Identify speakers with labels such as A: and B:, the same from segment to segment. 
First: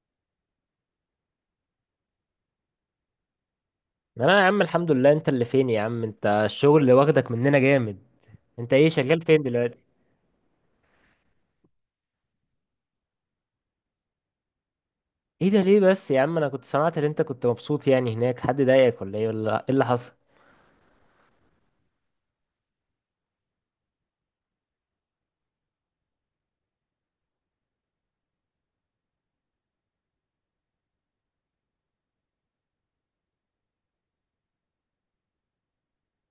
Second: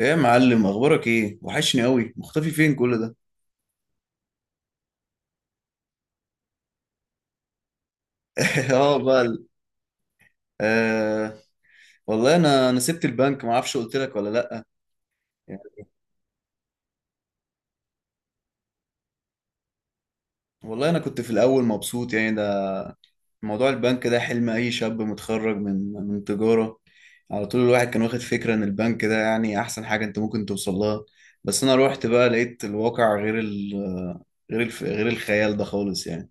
A: ايه يا معلم، اخبارك ايه؟ وحشني قوي، مختفي فين كل ده؟
B: انا يا عم الحمد لله، انت اللي فين يا عم؟ انت الشغل اللي واخدك مننا جامد. انت ايه
A: اه
B: شغال
A: بقى
B: فين
A: ال-
B: دلوقتي؟
A: آه، والله انا سبت البنك، ما اعرفش قلت لك ولا لا.
B: ايه
A: يعني
B: ده ليه بس يا عم؟ انا كنت سمعت ان انت كنت مبسوط يعني هناك، حد ضايقك ولا ايه ولا ايه اللي حصل؟
A: والله انا كنت في الاول مبسوط، يعني ده موضوع البنك ده حلم اي شاب متخرج من تجارة. على طول الواحد كان واخد فكرة ان البنك ده يعني احسن حاجة انت ممكن توصل لها. بس انا روحت بقى لقيت الواقع غير ال غير الف غير الخيال ده خالص يعني.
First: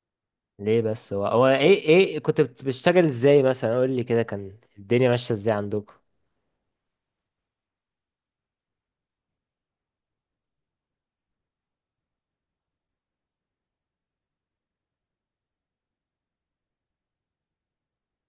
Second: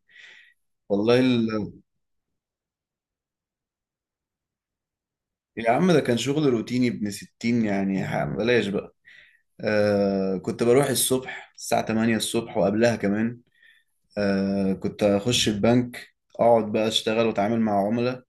B: ليه بس
A: والله
B: هو
A: ال...
B: ايه كنت بتشتغل ازاي؟ مثلا قول لي كده، كان الدنيا ماشيه ازاي
A: يا عم
B: عندكم؟
A: ده كان شغل روتيني ابن ستين يعني، بلاش بقى. آه، كنت بروح الصبح الساعة 8 الصبح وقبلها كمان. آه كنت أخش البنك، أقعد بقى أشتغل وأتعامل مع عملاء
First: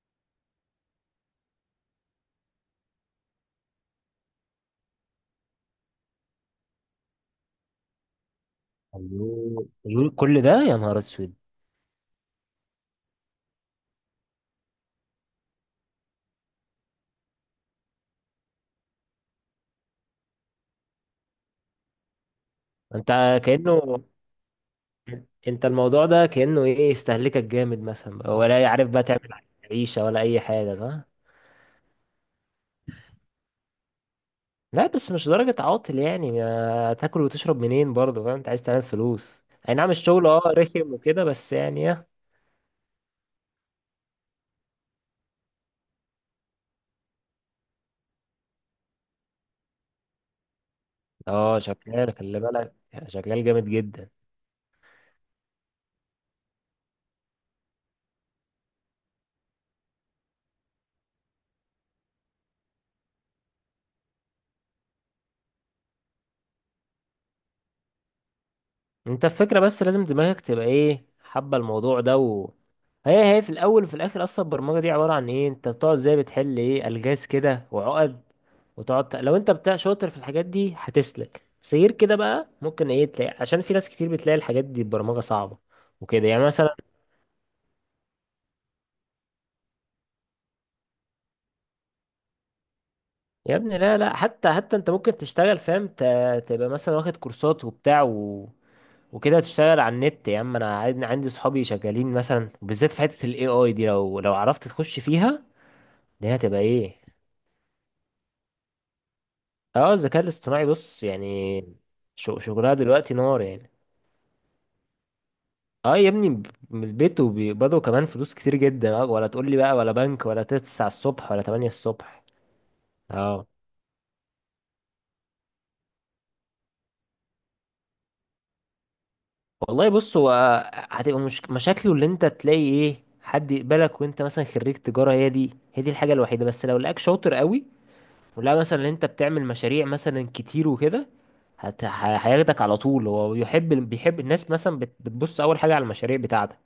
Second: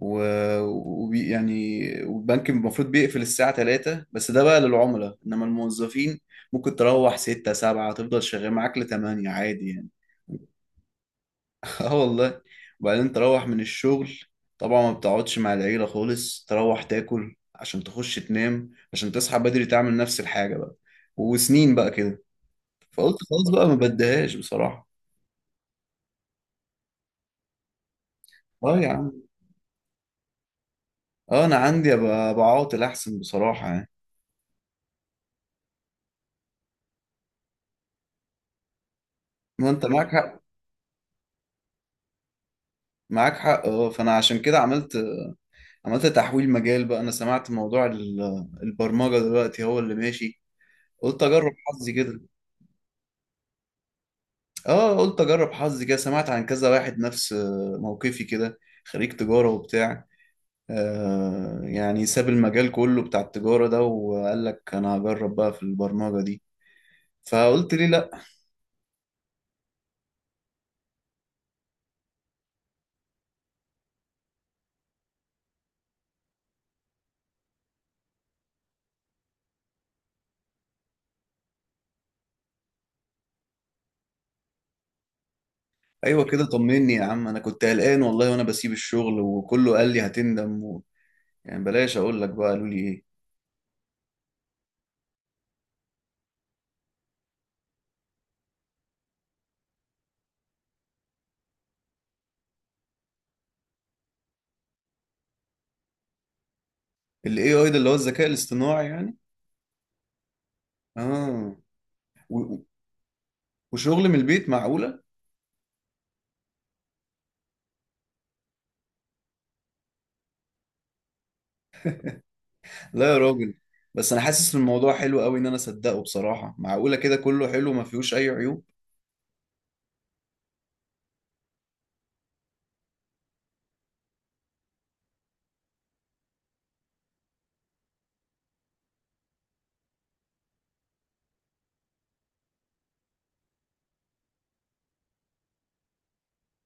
A: و... يعني. والبنك المفروض بيقفل الساعة 3، بس ده بقى للعملاء، إنما الموظفين ممكن تروح 6 7، تفضل شغال معاك ل 8
B: الله
A: عادي يعني.
B: الله، كل ده يا نهار اسود.
A: اه والله. وبعدين تروح من الشغل، طبعا ما بتقعدش مع العيلة خالص، تروح تاكل عشان تخش تنام عشان تصحى بدري تعمل نفس الحاجة بقى، وسنين بقى كده. فقلت
B: انت
A: خلاص بقى ما
B: كأنه
A: بديهاش بصراحة.
B: انت الموضوع ده كأنه ايه استهلكك جامد مثلا، ولا
A: اه يا
B: عارف بقى
A: عم.
B: تعمل عيشة ولا اي حاجة، صح؟
A: اه انا عندي ابقى بعاطل احسن بصراحة يعني.
B: لا بس مش درجة عاطل، يعني ما تاكل وتشرب منين برضه؟ فاهم انت عايز تعمل فلوس.
A: ما
B: اي
A: انت
B: نعم
A: معاك
B: الشغل
A: حق.
B: اه رخم وكده، بس يعني اه.
A: معاك حق اه. فانا عشان كده عملت تحويل مجال بقى. انا سمعت موضوع البرمجة دلوقتي هو اللي ماشي، قلت اجرب
B: آه،
A: حظي
B: شغال
A: كده.
B: خلي بالك يعني شغال جامد جدا.
A: اه قلت اجرب حظي كده، سمعت عن كذا واحد نفس آه، موقفي كده، خريج تجارة وبتاع. آه يعني ساب المجال كله بتاع التجارة ده وقال لك انا هجرب بقى في البرمجة دي. فقلت ليه لا.
B: انت الفكرة بس لازم دماغك تبقى ايه، حابة الموضوع ده و... هي في الاول وفي الاخر اصلا البرمجة دي عبارة عن ايه، انت بتقعد زي بتحل ايه الغاز كده وعقد. وتقعد لو انت بتاع شاطر في الحاجات دي هتسلك، بس غير كده بقى ممكن ايه تلاقي، عشان في ناس كتير بتلاقي الحاجات دي البرمجة صعبة
A: ايوه
B: وكده
A: كده
B: يعني مثلا.
A: طمني يا عم، انا كنت قلقان والله وانا بسيب الشغل وكله قال لي هتندم يعني بلاش اقول لك بقى قالوا لي ايه.
B: يا ابني لا لا، حتى انت ممكن تشتغل، فاهم؟ تبقى مثلا واخد كورسات وبتاع و... وكده تشتغل على النت. يا عم انا عندي صحابي شغالين مثلا، بالذات في حته الاي اي دي. لو عرفت تخش فيها، دي هتبقى ايه.
A: الاي اي ده اللي هو الذكاء الاصطناعي يعني.
B: اه الذكاء الاصطناعي، بص
A: اه
B: يعني
A: و...
B: شغلها دلوقتي نار يعني.
A: وشغل من البيت؟ معقوله!
B: اه يا ابني، من البيت وبيقبضوا كمان فلوس كتير جدا. اه ولا تقول لي بقى ولا بنك ولا 9 الصبح ولا 8 الصبح.
A: لا يا
B: اه
A: راجل. بس انا حاسس ان الموضوع حلو قوي، ان انا اصدقه بصراحه. معقوله كده كله حلو ما فيهوش اي عيوب؟
B: والله بص هو، هتبقى مش... مشاكله اللي انت تلاقي ايه حد يقبلك وانت مثلا خريج تجارة. هي دي الحاجة الوحيدة، بس لو لقاك شاطر قوي، ولا مثلا اللي انت بتعمل مشاريع مثلا كتير وكده، هياخدك على طول. هو بيحب، بيحب الناس مثلا بتبص اول حاجة على المشاريع بتاعتك.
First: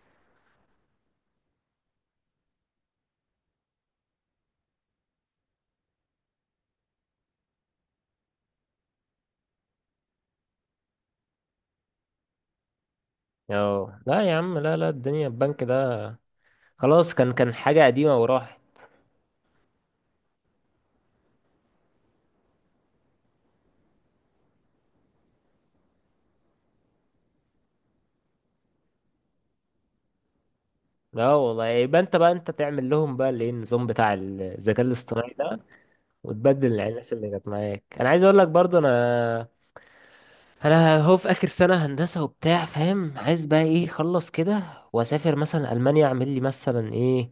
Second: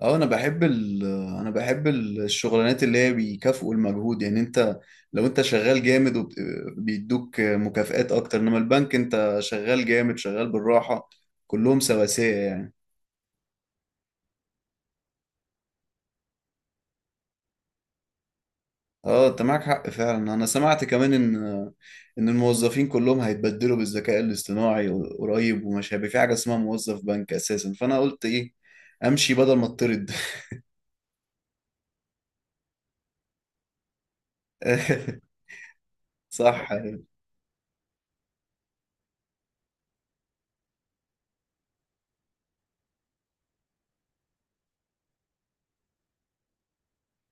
A: اه انا بحب انا بحب الشغلانات اللي هي بيكافئوا المجهود يعني. انت لو انت شغال جامد وبيدوك مكافآت اكتر، انما البنك انت شغال جامد شغال بالراحة، كلهم سواسية يعني.
B: اه لا يا عم، لا لا الدنيا البنك ده خلاص، كان حاجة قديمة وراحت.
A: اه انت معاك حق فعلا. انا سمعت كمان ان ان الموظفين كلهم هيتبدلوا بالذكاء الاصطناعي قريب، وما شابه في حاجة اسمها موظف بنك اساسا. فانا قلت ايه، امشي بدل ما اطرد.
B: لا والله يبقى انت بقى انت تعمل لهم بقى الايه، النظام بتاع الذكاء الاصطناعي ده،
A: صح.
B: وتبدل الناس اللي كانت معاك. انا عايز اقول لك برضو انا، انا هو في اخر سنه هندسه وبتاع، فاهم؟ عايز بقى ايه اخلص كده، واسافر مثلا المانيا، اعمل لي مثلا ايه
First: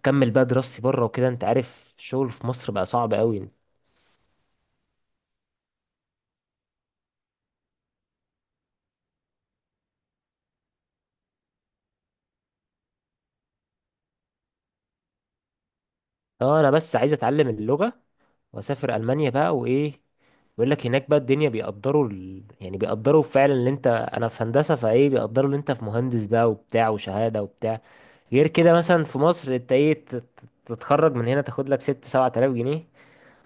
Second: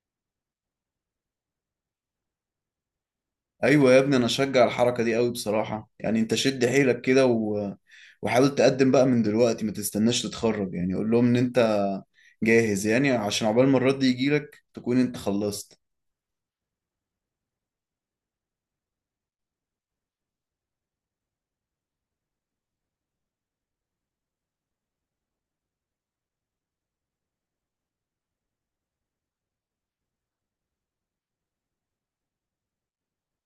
B: اكمل بقى دراستي بره وكده. انت عارف الشغل في مصر بقى صعب قوي.
A: ايوه يا ابني، انا اشجع الحركة دي قوي بصراحة. يعني انت شد حيلك كده وحاول تقدم بقى من دلوقتي، ما تستناش تتخرج. يعني قول لهم ان انت جاهز، يعني عشان عقبال ما الرد يجيلك تكون انت خلصت.
B: اه انا بس عايز اتعلم اللغه واسافر المانيا بقى وايه. بيقول لك هناك بقى الدنيا بيقدروا يعني بيقدروا فعلا اللي انت، انا في هندسه، فايه بيقدروا اللي انت في مهندس بقى وبتاع وشهاده وبتاع. غير كده مثلا في مصر انت ايه تتخرج من هنا تاخد لك 6 7000 جنيه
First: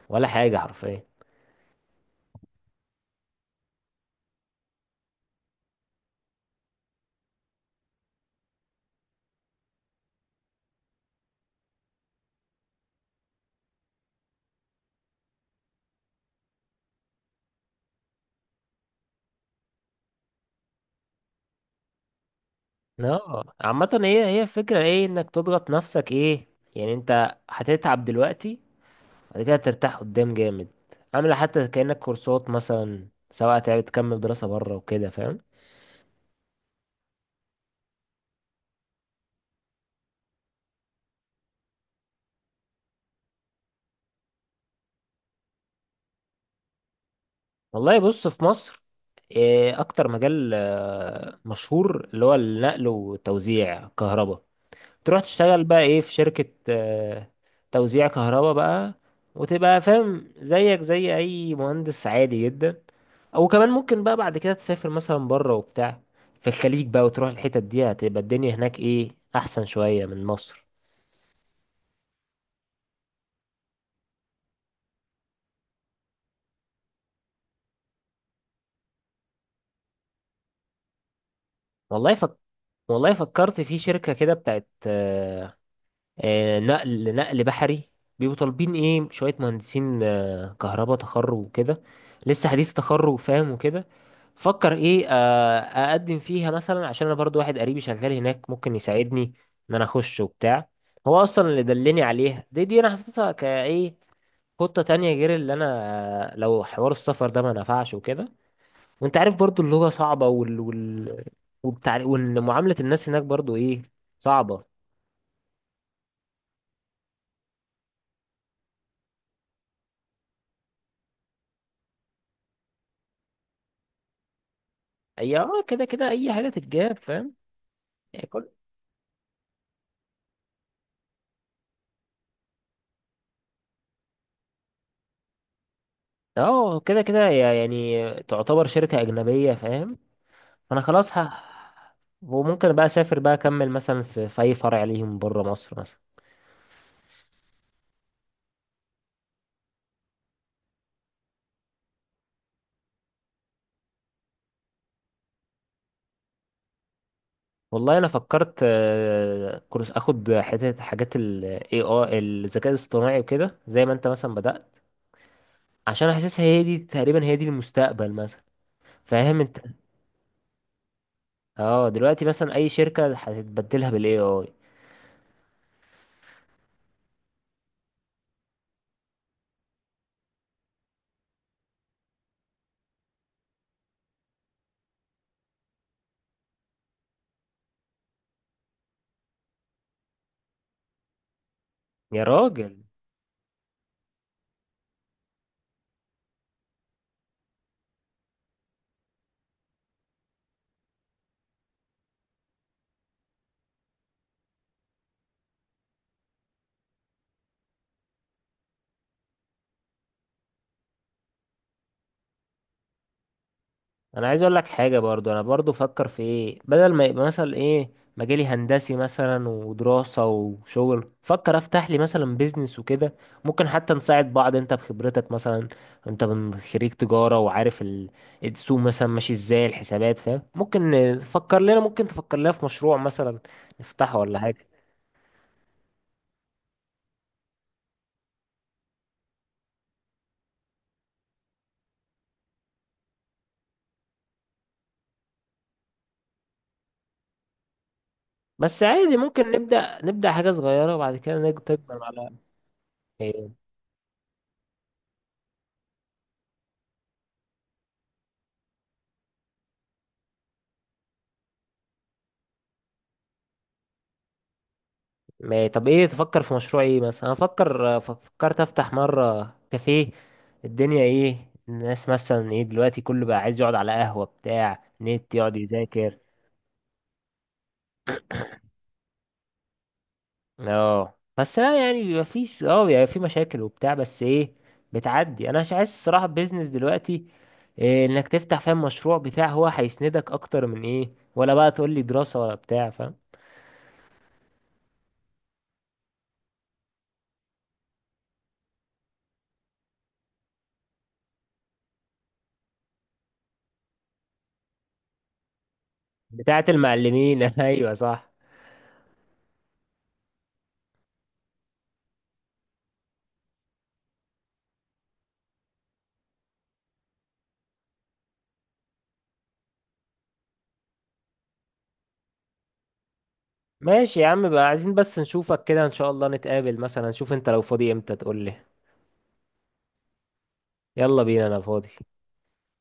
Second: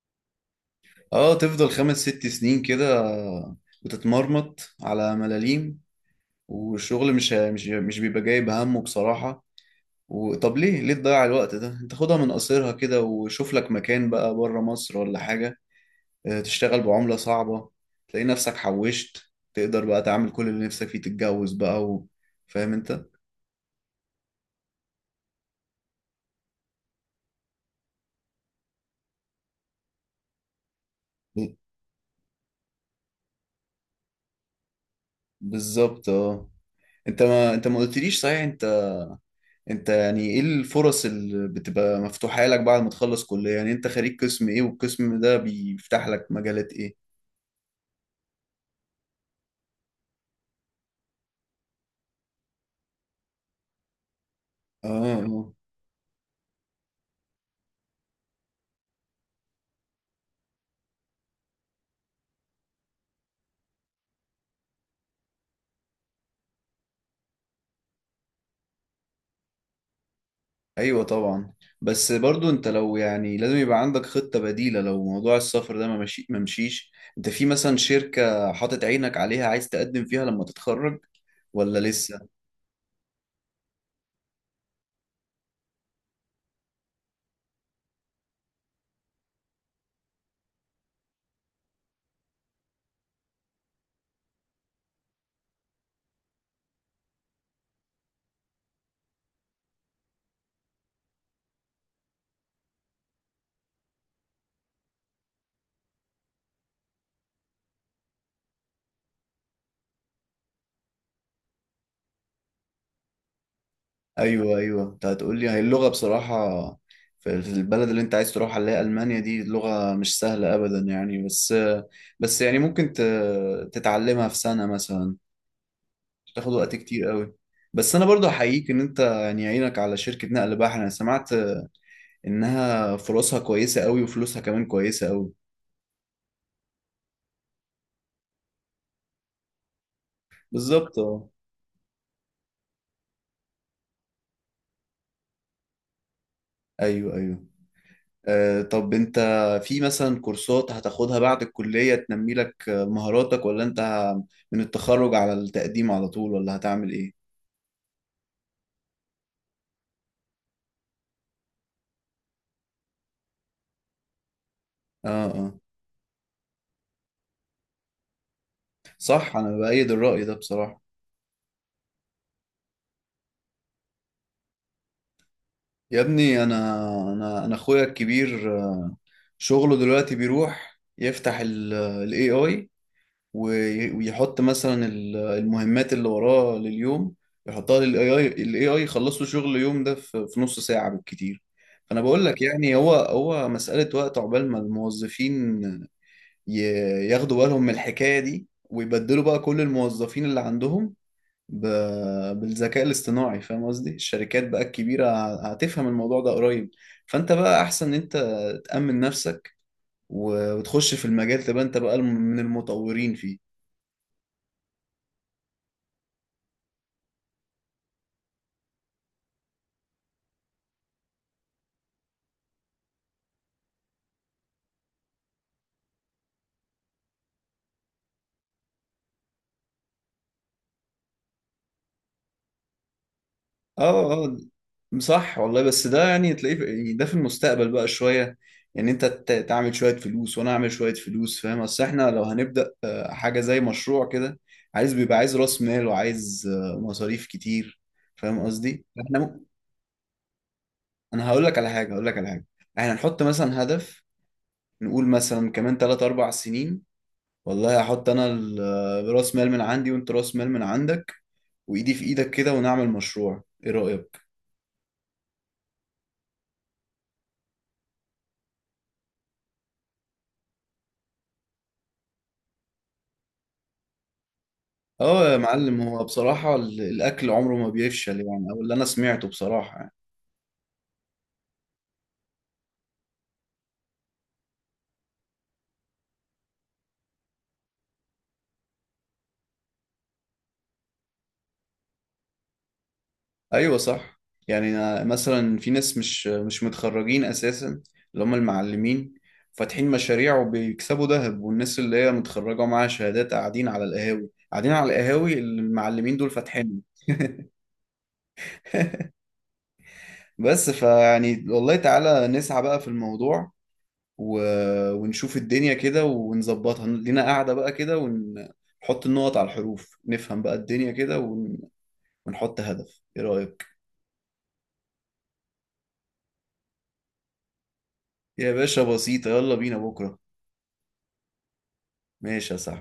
B: ولا حاجه حرفيا.
A: اه تفضل 5 6 سنين كده بتتمرمط على ملاليم، والشغل مش بيبقى جايب همه بصراحة. وطب ليه ليه تضيع الوقت ده؟ انت خدها من قصيرها كده وشوف لك مكان بقى بره مصر ولا حاجة. اه، تشتغل بعملة صعبة، تلاقي نفسك حوشت، تقدر بقى تعمل كل اللي نفسك فيه، تتجوز بقى فاهم انت.
B: اه عامة هي هي الفكرة ايه انك تضغط نفسك ايه، يعني انت هتتعب دلوقتي، بعد كده ترتاح قدام جامد. عاملة
A: ب-
B: حتى كأنك كورسات مثلا، سواء تعب تكمل دراسة بره وكده، فاهم؟
A: بالظبط اه. انت ما انت ما قلتليش صحيح، انت انت يعني ايه الفرص اللي بتبقى مفتوحة لك بعد ما تخلص كلية؟ يعني انت خريج قسم ايه، والقسم ده بيفتح لك مجالات ايه؟
B: والله بص في مصر، إيه اكتر مجال مشهور اللي هو النقل وتوزيع كهرباء.
A: اه.
B: تروح
A: آه.
B: تشتغل بقى ايه في شركة توزيع كهرباء بقى، وتبقى فاهم زيك زي اي مهندس عادي جدا. وكمان ممكن بقى بعد كده تسافر مثلا بره وبتاع، في الخليج بقى، وتروح الحتت دي هتبقى الدنيا هناك ايه احسن شوية من مصر.
A: ايوه طبعا. بس برضو انت لو يعني لازم يبقى عندك خطة بديلة لو موضوع السفر ده ما مشي ما مشيش انت في مثلا شركة حاطط عينك عليها عايز تقدم فيها لما تتخرج، ولا
B: والله
A: لسه؟
B: فك... والله فكرت في شركة كده بتاعت نقل بحري. بيبقوا طالبين ايه شوية مهندسين كهرباء، تخرج وكده لسه حديث تخرج فاهم وكده. فكر ايه اقدم فيها مثلا، عشان انا برضو واحد قريبي شغال هناك ممكن يساعدني ان انا اخش وبتاع. هو اصلا اللي دلني عليها دي انا حطيتها كايه خطة تانية غير اللي انا لو حوار السفر ده ما نفعش وكده. وانت عارف برضو اللغة صعبة وال وبتاع، ومعاملة الناس هناك برضو ايه
A: ايوه
B: صعبة.
A: ايوه. انت هتقول لي هي اللغه بصراحه، في في البلد اللي انت عايز تروحها اللي هي المانيا دي، لغه مش سهله ابدا يعني، بس بس يعني ممكن تتعلمها في سنه مثلا.
B: هي اه كده كده
A: مش
B: اي حاجة
A: تاخد وقت
B: تتجاب
A: كتير قوي.
B: فاهم
A: بس انا
B: يعني
A: برضو
B: كل.
A: احييك ان انت يعني عينك على شركه نقل بحر. انا سمعت انها فرصها كويسه قوي وفلوسها كمان كويسه قوي.
B: اه كده كده هي يعني تعتبر شركة أجنبية، فاهم؟ انا
A: بالظبط
B: خلاص
A: اه.
B: ه... وممكن بقى اسافر بقى اكمل مثلا في اي فرع ليهم بره مصر مثلا.
A: ايوه ايوه آه، طب انت في مثلا كورسات هتاخدها بعد الكلية تنمي لك آه، مهاراتك، ولا انت من التخرج على التقديم على طول، ولا هتعمل ايه؟
B: والله انا فكرت كورس اخد حتة حاجات الاي اي الذكاء الاصطناعي وكده زي ما انت مثلا بدأت،
A: اه اه.
B: عشان حاسسها هي دي تقريبا هي دي المستقبل مثلا،
A: صح،
B: فاهم
A: انا
B: انت؟
A: بأيد الرأي ده بصراحة.
B: اه دلوقتي مثلا اي شركة هتتبدلها بالاي اي.
A: يا ابني انا انا اخويا الكبير آه، شغله دلوقتي بيروح يفتح الاي اي ويحط مثلا المهمات اللي وراه لليوم، يحطها للاي اي، الاي اي يخلصوا شغل اليوم ده في في نص ساعة بالكتير. فانا بقول
B: يا
A: لك يعني
B: راجل
A: هو هو مسألة وقت عقبال ما الموظفين ي- ياخدوا بالهم من الحكاية دي، ويبدلوا بقى كل الموظفين اللي عندهم ب... بالذكاء الاصطناعي. فاهم قصدي الشركات بقى الكبيرة هتفهم الموضوع ده قريب. فانت بقى احسن ان انت تأمن نفسك، وتخش في المجال، تبقى انت بقى من المطورين فيه.
B: انا عايز اقول لك حاجة برضو، انا برضو فكر في ايه، بدل ما يبقى مثلا ايه مجالي هندسي مثلا ودراسة وشغل، فكر افتح لي مثلا بيزنس وكده. ممكن حتى نساعد بعض، انت بخبرتك مثلا، انت من خريج تجارة وعارف السوق مثلا ماشي ازاي الحسابات، فاهم؟ ممكن نفكر لنا، ممكن تفكر لنا في مشروع مثلا
A: اه
B: نفتحه
A: اه.
B: ولا حاجة.
A: صح والله، بس ده يعني تلاقيه يعني ده في المستقبل بقى شوية. يعني انت تعمل شوية فلوس وانا اعمل شوية فلوس، فاهم، اصل احنا لو هنبدأ آه، حاجة زي مشروع كده، عايز بيبقى عايز راس مال وعايز آه، مصاريف كتير. فاهم
B: بس
A: قصدي
B: عادي ممكن نبدأ حاجة صغيرة وبعد
A: انا
B: كده
A: هقول لك على حاجة،
B: تكبر
A: هقول لك على
B: على
A: حاجة. احنا نحط
B: إيه.
A: مثلا هدف، نقول مثلا كمان 3 4 سنين، والله هحط انا آه، راس مال من عندي وانت راس مال من عندك، وايدي في ايدك كده ونعمل مشروع، ايه رأيك؟
B: طب ايه تفكر في مشروع ايه مثلا؟ انا فكر فكرت افتح مرة كافيه، الدنيا ايه الناس مثلا ايه دلوقتي، كله بقى عايز يقعد على قهوة بتاع
A: اه
B: نت
A: يا
B: يقعد
A: معلم، هو
B: يذاكر.
A: بصراحة الأكل عمره ما بيفشل يعني، أو اللي أنا سمعته بصراحة يعني.
B: اه بس لا يعني بيبقى فيش، اه بيبقى في مشاكل وبتاع بس ايه بتعدي. انا مش عايز الصراحة بيزنس دلوقتي، إيه انك تفتح، فاهم، مشروع بتاع هو هيسندك اكتر من ايه، ولا بقى تقول لي دراسة ولا بتاع، فاهم؟
A: أيوة صح. يعني أنا مثلا في ناس مش متخرجين أساسا، اللي هم المعلمين، فاتحين مشاريع وبيكسبوا ذهب، والناس اللي هي متخرجة معاها شهادات قاعدين على القهاوي، قاعدين على القهاوي اللي المعلمين دول
B: بتاعت
A: فاتحين.
B: المعلمين ايوه صح.
A: بس فيعني والله تعالى نسعى بقى في الموضوع و... ونشوف الدنيا كده ونظبطها لينا، قاعدة بقى كده، ونحط النقط على الحروف، نفهم بقى الدنيا كده ونحط هدف، ايه رأيك؟
B: ماشي يا عم بقى، عايزين بس نشوفك كده ان شاء الله، نتقابل مثلا. شوف انت لو فاضي امتى تقول
A: يا
B: لي.
A: باشا بسيطة، يلا بينا بكرة.
B: يلا بينا انا فاضي.
A: ماشي يا صاحبي.